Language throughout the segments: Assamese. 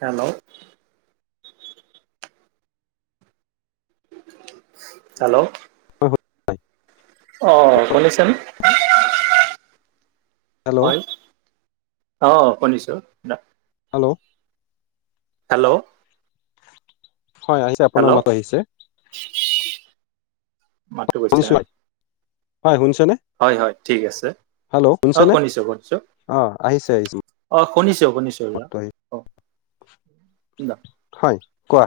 হেল্ল'। হেল্ল'। [unintelligible] অহ' শুনিছানে হেল্ল' হয়। অ', শুনিছোঁ। হেল্ল'। হেল্ল'। হয়, আহিছে, হেল্ল' আপোনাৰ মাত আহিছে। [inaudible] মাতটো শুনিছোনে হয় শুনিছনে। হয়-হয় ঠিক আছে, অ' শুনিছোঁ-শুনিছোঁ। অ' আহিছে। আহিছে অ' শুনিছোঁ-শুনিছোঁ মাতটো আহি কওক কি নাম? হয়, কোৱা?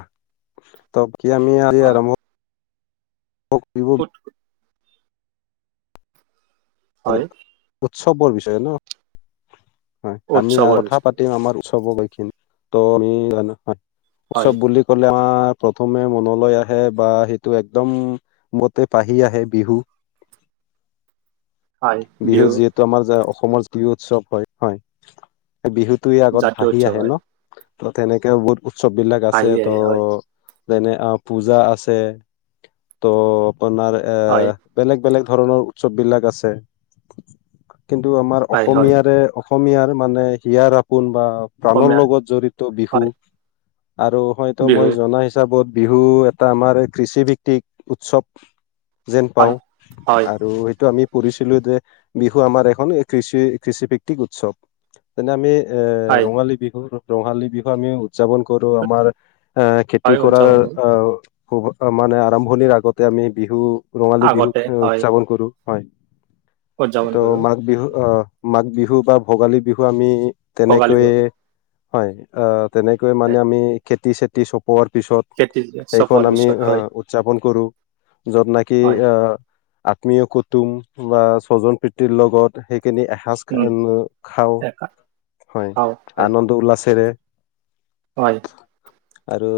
ত' কি আমি আজি হয় আৰম্ভ [inaudible] পঠ [unintelligible] হয় উৎসৱৰ বিষয়ে ন? হয়, আমি উৎসৱৰ কথা বিষয়ে পাতি আমাৰ উৎসৱ আমি জান হয় উৎসৱ বুলি ক'লে আমাৰ প্ৰথমে মনলে আহে বা সেইটো একদম মতে পাহি আহে বিহু হয় বিহু বিহুত যিহেতু আমাৰ অসমৰ প্ৰিয় উৎসৱ হয়, হয়। বিহুটোই আগত জাতীয় ভাহি উৎসৱ আহে হয় ন। ত' তেনেকে বহুত উৎসৱ বিলাক আছে হাঁহি ত' আহে হয় যেনে অ' পূজা আছে ত' আপোনাৰ এ হয় বেলেগ-বেলেগ ধৰণৰ উৎসৱ বিলাক আছে। কিন্তু আমাৰ হয় হয় অসমীয়াৰে অসমীয়াৰ মানে হিয়াৰ আপোন বা প্ৰাণৰ অসমীয়াৰ লগত জড়িত বিহু হয় আৰু হয়তো বিহু মই জনাই হিচাপত বিহু এটা আমাৰ কৃষিভিত্তিক উৎসৱ। যেন হয় পাওঁ হয় আৰু সেইটো আমি পৰিচ ছিলোঁ যে বিহু আমাৰ এখন কৃষি কৃষিভিত্তিক উৎসৱ। যেনে আমি এ হয় ৰঙালী বিহু, ৰঙালী বিহু আমি উদযাপন কৰোঁ। আমাৰ এ খেতি হয় কৰাৰ উদযাপন কৰোঁ আহ, খু মানে আৰম্ভণিৰ আগতে আমি বিহু ৰঙালী আগতে বিহুত হয় উদযাপন কৰোঁ, হয়। উদযাপন ত' কৰোঁ মাঘ বিহু আহ মাঘ বিহু বা ভোগালী বিহু আমি ভোগালী বিহু তেনেকৈয়ে হয়, এ হয়। মানে আমি খেতি চেতি চ পোৱাৰ, পিছত খেতি সেইখন চপোৱাৰ আমি পিছত হয় উদযাপন কৰোঁ য'ত নকি হয় আহ আত্মীয় কুটুম বা স্বজন প্ৰীতিৰ লগত সেইখিনি আহ ঘাজ খ উম খাওঁ, হয় খাওঁ হয় আনন্দ উল্লাসৰে হয়। আৰু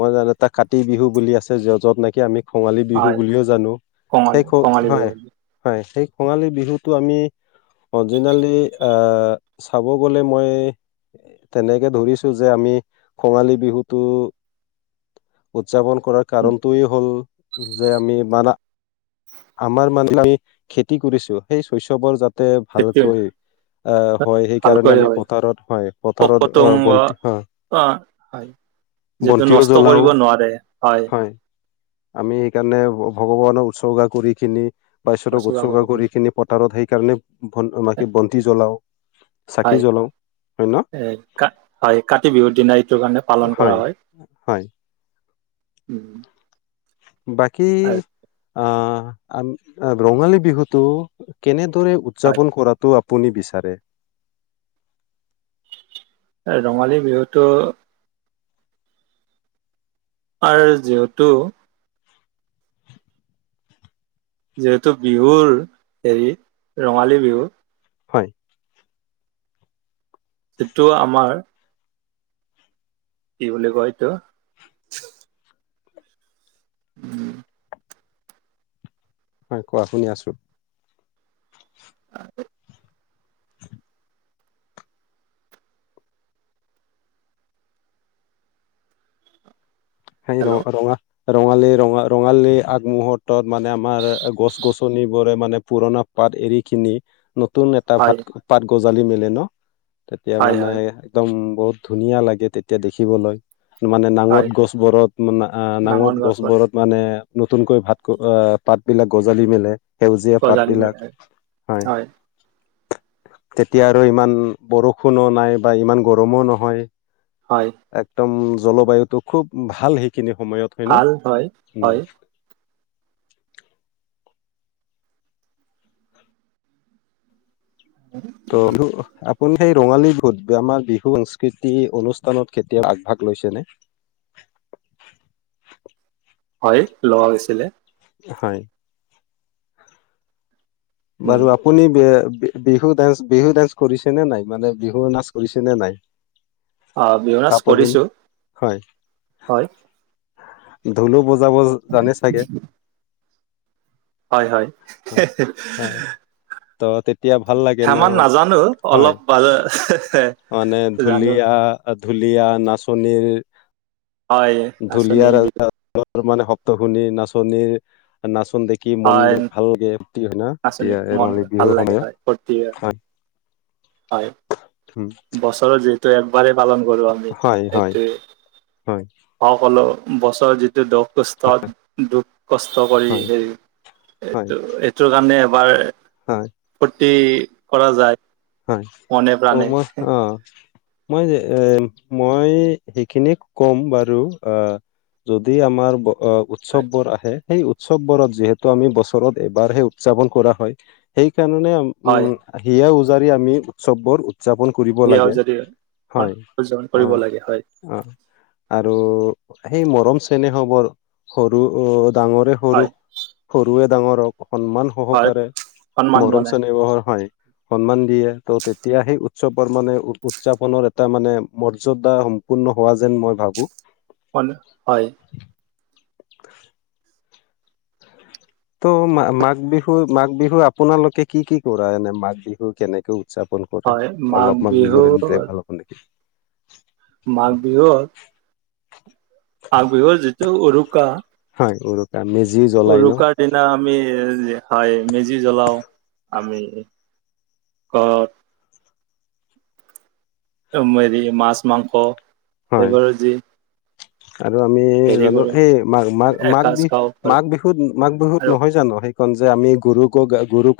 মই জানো এটা কাতি বিহু বুলি আছে য য'ত নেকি আমি কঙালী বিহু হয় বুলিও জানো, কঙালী সেই কক, কঙালী বিহু হয়। বুলি। হয়, সেই কঙালী বিহুটো আমি অজিনালি আহ চাব গ'লে মই তেনেকে ধৰিছোঁ যে আমি কঙালী বিহুটো উদযাপন কৰাৰ উম, কাৰণটয়েই হ'ল যে আমি মান আমাৰ মান খেতি কৰিছোঁ সেই চৈচবৰ যাতে সেইটো ভালকৈ আহ, হয়। সেইকাৰণে ভালকৈ আমি হয় পথাৰত হয় পথাৰত অ' বন্তি অ', হয়। যিহটো বন্তিও নষ্ট জ্বলাও কৰিব নোৱাৰে হয়। আমি সেইকাৰণে ভগৱানক উৎসৰ্গা কৰি খিনি বাশ্বতক পচোৱা উৎসৰ্গা কৰিব কৰি নোৱাৰে খিনি পথাৰত সেইকাৰণে ভন বন্তি জ্বলাওঁ, চাকি হয় জ্বলাওঁ। এ কা হয় কাতি বিহুৰ দিনা এইটোৰ কাৰণে পালন কৰা হয়। হয় উম, বাকী আৰু আহ, ৰঙালী বিহুটো কেনেদৰে উদ হয় যাপন, কৰাটো আপুনি বিচাৰে? ৰঙালী বিহুটো আৰু যিহেতু, যিহেতু বিহুৰ হেৰি ৰঙালী বিহু, হয়! সিটো আমাৰ, কি বুলি কয় এইটো? উম! হয় কোৱা, শুনি আছোঁ! আহ [unintelligible] সেই হেল্ল' ৰ ৰঙা, ৰঙালীৰ ৰঙা ৰঙালী আগমুহুৰ্তত মানে আমাৰ গছ গছনিবোৰে মানে পুৰণা, পাত এৰি কিনি, নতুন এটা হয় ভাত পাত গজালি মেলে ন তেতিয়া হয় মানে, হয় একদম বহুত ধুনীয়া লাগে তেতিয়া দেখিবলৈ মানে নাঙঠ হয় গছ, ঘৰত মানে ডাঙৰ নাঙঠ গছ গছবোৰত। মানে নতুনকৈ ভাত গ পাত বিলাক গজালি মেলে। সেউজীয়া পাত গজালি মেলে বিলাক হয়। [inaudible] তেতিয়া আৰু ইমান বৰষুণো নাই বা ইমান গৰমো নহয়। হয়। একদম জলবায়ুতটো খুব ভাল সেইখিনি সময়ত। হয় ন ভাল হয় উম হয়। হয় [unintelligible] ত আপুনি সেই ৰঙালী বিহুত আমাৰ বিহু সংস্কৃতি অনুষ্ঠানত কেতিয়া আগভাগ লৈছেনে। হয় লোৱা হৈছিলে। হয় উম, বাৰু আপুনি বি বিহু ডান্স বিহু ডান্স কৰিছে নে নাই মানে বিহু নাচ কৰিছে নে নাই। আ বিহনাচ তাৰ প দিন কৰিছো। হয়। ঢোলো বজাব জানে চাগে? হয় হয়। অ ত তেত, তেতিয়া ভাল লাগে ন সিমান নাজানো হয় অলপ বা- মানে জানো। ঢুলীয়া, ঢুলীয়া নাচনীৰ হয়, নাচনী ঢুলিয়াৰ, ৰ বিহু মানে শব্দত শুনি নাচনীৰ নাচোন দেখি মন হয়, বোৰ, [unintelligible] না নাচনী মন ৰঙালি ভাল বিহুৰ লাগে হয়, ফূৰ্তি সময়ত হয় হয় উম বছৰত যিহেতু একবাৰেই পালন কৰোঁ আমি হয় হয় হয় সেইটোৱে। হয় মই কলো বছৰৰ যিটো দুখ কষ্ট দুখ, কষ্ট কৰি হয় হেৰি হয় এইটো এইটো কাৰণে এবাৰ। হয়। ফূৰ্তি কৰা যায়। হয় মনে ত প্ৰাণে মই অ, মই যে এ মই সেইখিনিয়ে ক'ম বাৰু আহ, যদি আমাৰ উৎসৱ হয়, বোৰ আহে, সেই উৎসৱ বোৰত যিহেতু আমি বছৰত এবাৰহে উদযাপন কৰা হয় সেই কাৰণে আমি, হয়। হিয়া উজাৰি আমি উৎচৱবোৰ উদযাপন কৰিব সেয়াও লাগে যদি হয় উদযাপন অ, কৰিব লাগে হয় অ, আৰু সেই মৰম চেনেহ বোৰ সৰু ডাঙৰে হয় সৰু-সৰুৱে ডাঙৰক সন্মান হয় সহকাৰে সন্মান মৰম জনাই চেনেহ বহৰ হয় সন্মান দিয়ে ত' তেতিয়া সেই উৎচৱৰ মানে উৎযাপনৰ এটা মানে মৰ্যদা সম্পূৰ্ণ হোৱা যেন মই ভাবো। [unintelligible] হয়। [unintelligible] ত' মা মাঘ বিহু -মাঘ বিহুত আপোনালোকে কি-কি কৰা এনে মাঘ বিহু কেনেকে উদযাপন কৰে হয় মাঘ অলপমান বিহু বিবৰনী দিলে ভাল হ'ব নেকি? মাঘ বিহুত মাঘ বিহুত যিটো উৰুকা হয় উৰুকা মেজি জ্বলাই ন? সেইদিনা আমি যে হয় মেজি জ্বলাও আমি। [unintelligible] ত'মেৰী মাছ, মাংস হয় সেইবোৰো যি আৰু আমি হেৰি জানো কৰো হেই মা-মাক মাঘ এসাঁজ বি খাওঁ মাঘ বিহুত -মাঘ বিহুত আৰু নহয় জানো সেইখন যে আমি গৰুক গা গৰুক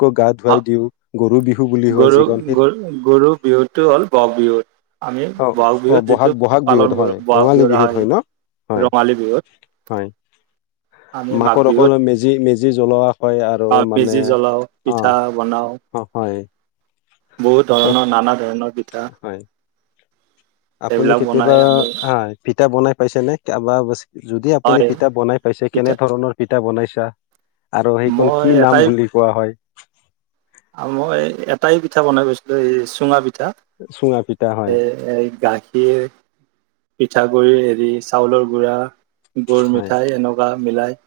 [unintelligible] হয় যিখন গৰু-গৰু-গৰু বিহুটো হ'ল ব'হাগ বিহুত। আমি অ ব'হাগ অ বিহুত যিতো বহাগ বিহুত পালন হয় কৰো ব'হাগ ৰঙালী বিহু বিহুত হয় ন [unintelligible] হয় ৰঙালী বিহুত হয় আমি মাঘ বিহুত মেজি-মেজি জ্বলোৱা হয় আৰু আহ মানে মেজি জ্বলাও অ', পিঠা বনাও অ', হয়। বহুত ত ধৰণৰ নানা ধৰণৰ পিঠা হয় আপুনি সেইবিলাক বনাই কেতিয়াবা আমি [unintelligible] পিঠা বনাই পাইছে নে [unintelligible] যদি আপুনি হয় পিঠা বনাই পাইছে পিঠা কেনে ধৰণৰ পিঠা বনাইছা? আৰু সেইখন মই কি নাম বুলি কোৱা হয়? আৰু মই এটাই পিঠা বনাই পাইছিলোঁ এই চুঙা পিঠা। চুঙা পিঠা হয় এ গাখীৰ পিঠাগুড়িৰ হেৰি চাউলৰ গুড়া গুৰ হয় মিঠাই এনেকুৱা মিলাই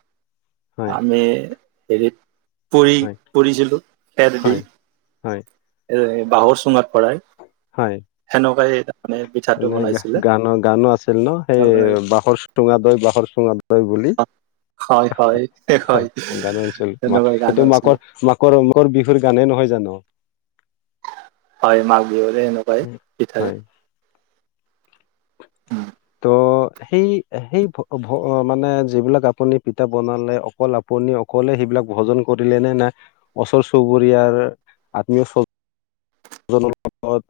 হয় আমি হেৰিত পৰি-পৰিছিলোঁ। হয়-হয়। এ বাহৰ চুঙাত ভৰাই। হয়। সেনকুৱাই এইটা। এনেই গাহ গানো-গানো আছিল ন'সেই বাঁহৰ চুঙা দৈ -বাঁহৰ চুঙা দৈ দৈ বুলি হয় হয় হয় গানো আচিল মা সেনেকুৱাই গান এইটো হৈছিলে মাকৰ-মাক [unintelligible] বিহুৰ গানে নহয় জানো? হয় মাঘ বিহুৰে এনেকুৱাই পিঠাৰে। হয় উম, ত' সেই-সেই মানে যিবিলাক আপুনি পিঠা বনালে অকল আপ আপুনি অকলে সেইবিলাক ভোজন কৰিলে নে নাই ওচৰ-চুবুৰীয়া আত্মীয় চ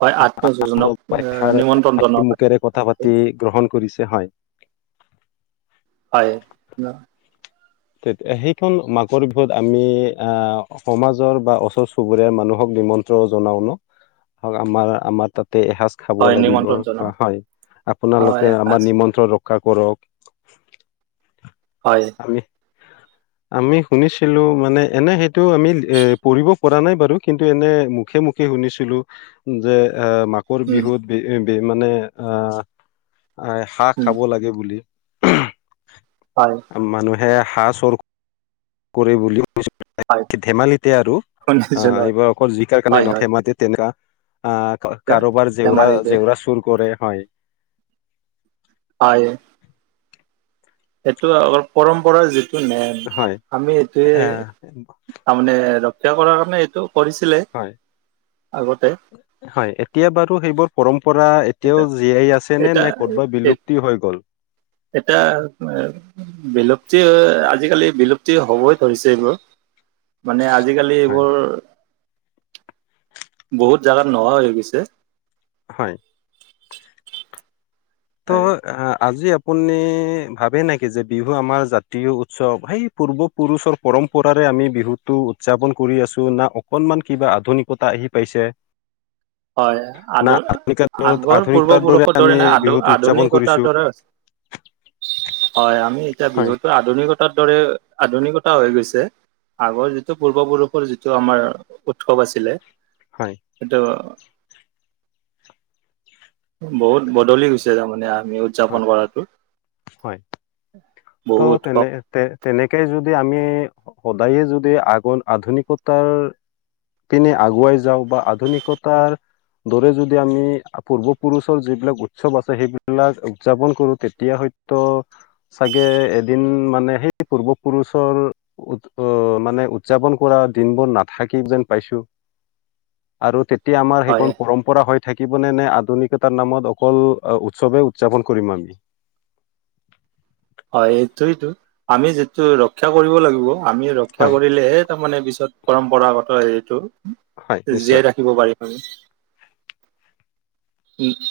হয় আত্মীয়স্বজনক এষাৰ নিমন্ত্ৰণ জনোৱা হয়। মুখেৰে কথা আহে পাতি গ্ৰহণ কৰিছে হয়। হয় ন' ত সেইখন মাঘৰ বিহুত আমি আহ সমাজৰ বা ওচৰ চুবুৰীয়াৰ মানুহক নিমন্ত্ৰণ ন জনাওঁ ন আমাৰ আমাৰ তাতে এসাজ খাব হয় লাগিব নিমন্ত্ৰণ জনাও বা হয় হয় আপোনালোকে এসাঁজ আমাৰ নিমন্ত্ৰণ ৰক্ষা কৰক হয়। আমি আমি শুনিছিলো মানে, এনে সেইটো আমি এ পঢ়িব পৰা নাই বাৰু কিন্তু এনে মুখে মুখে শুনিছিলো যে এ মা ঘৰ উম, বিহুত বি মানে আহ হাঁহ উম, খাব লাগে বুলি। [inaudible] হয় মানুহে হাঁহ চুৰ কৰে বুলি। হয় ধেমালিতে আৰু অঁ শুনিছিলো হয় এইবাৰ অকল জিকাৰ কাৰণে হয় নহয় হয় ধেমালিত এনেকা আহ ধে- কাৰোবাৰ জেউৰা ধেমালি যে জেউৰা চুৰ কৰে হয়। হয় এইটো অলপ পৰম্পৰাৰ যিটো নে হয় আমি এইটোৱে আহ তাৰমানে ৰক্ষা কৰাৰ কাৰণে এইটো কৰিছিলে। হয়, আগতে হয় এতিয়া বাৰু সেইবোৰ পৰম্পৰা এতিয়াও এটা জীয়াই আছে এটা নে ক'তবা বিলুপ্তি হৈ গ'ল? এতিয়া বিলুপ্তি আজিকালি বিলুপ্তি হবই ধৰিছে এইবোৰ। মানে আজিকালি হয় এইবোৰ বহুত জেগাত নোহোৱা হৈ গৈছে। হয় ত এই আজি আপুনি ভাবে নেকি যে বিহু আমাৰ জাতীয় উৎসৱ সেই পূৰ্বপুৰুষৰ পৰম্পৰাৰে আমি বিহুটো উদযাপন কৰি আছো না অকনমান কিবা আধুনিকতা আহি পাইছে। হয় আ না আধুনিক আগৰ আধুনিকতাৰ পূৰ্বপুৰুষৰ আমি দৰে না আ বিহুটো উদযাপন কৰিছো আধুনিকতাটো [unintelligible] হয় আমি এতিয়া হয় বিহুতো আধুনিকতাৰ দৰে আধুনিকতা হৈ গৈছে। আগৰ যিটো পূৰ্বপুৰুষৰ যিটো আমাৰ উৎসৱ আছিলে। হয় এইটো বহুত বদলি হৈছে তাৰমানে আমিও হয় হয়, বহু ত' তেনে উৎসৱ তে তেনেকে যদি আমি সদায়ে যদি আগ আধুনিকতাৰ পিনে আগুৱাই যাওঁ বা আধুনিকতাৰ দৰে যদি আমি পূৰ্বপুৰুষৰ যিবিলাক উৎসৱ আছে সেইবিলাক উদযাপন কৰো তেতিয়া হয়তো চাগে এদিন মানে সেই পূৰ্বপুৰুষৰ উ আহ মানে উদযাপন কৰা দিনবোৰ নাথাকিব যেন পাইছো। [inaudible] আৰু তেতিয়া আমাৰ হয় সেইখন পৰম্পৰা হৈ থাকিব নে, নে আধুনিকতাৰ নামত অকল উৎসৱে উ দযাপন কৰিম আমি। হয় সেইটোয়েটো আমি যিটো ৰক্ষা কৰিব লাগিব। আমি ৰক্ষা হয় কৰিলেহে তাৰমানে পিছত পৰম্পৰাগত হেৰিটো হয় নিশ্চয় জীয়াই ৰাখিব পাৰিম। উম' উম'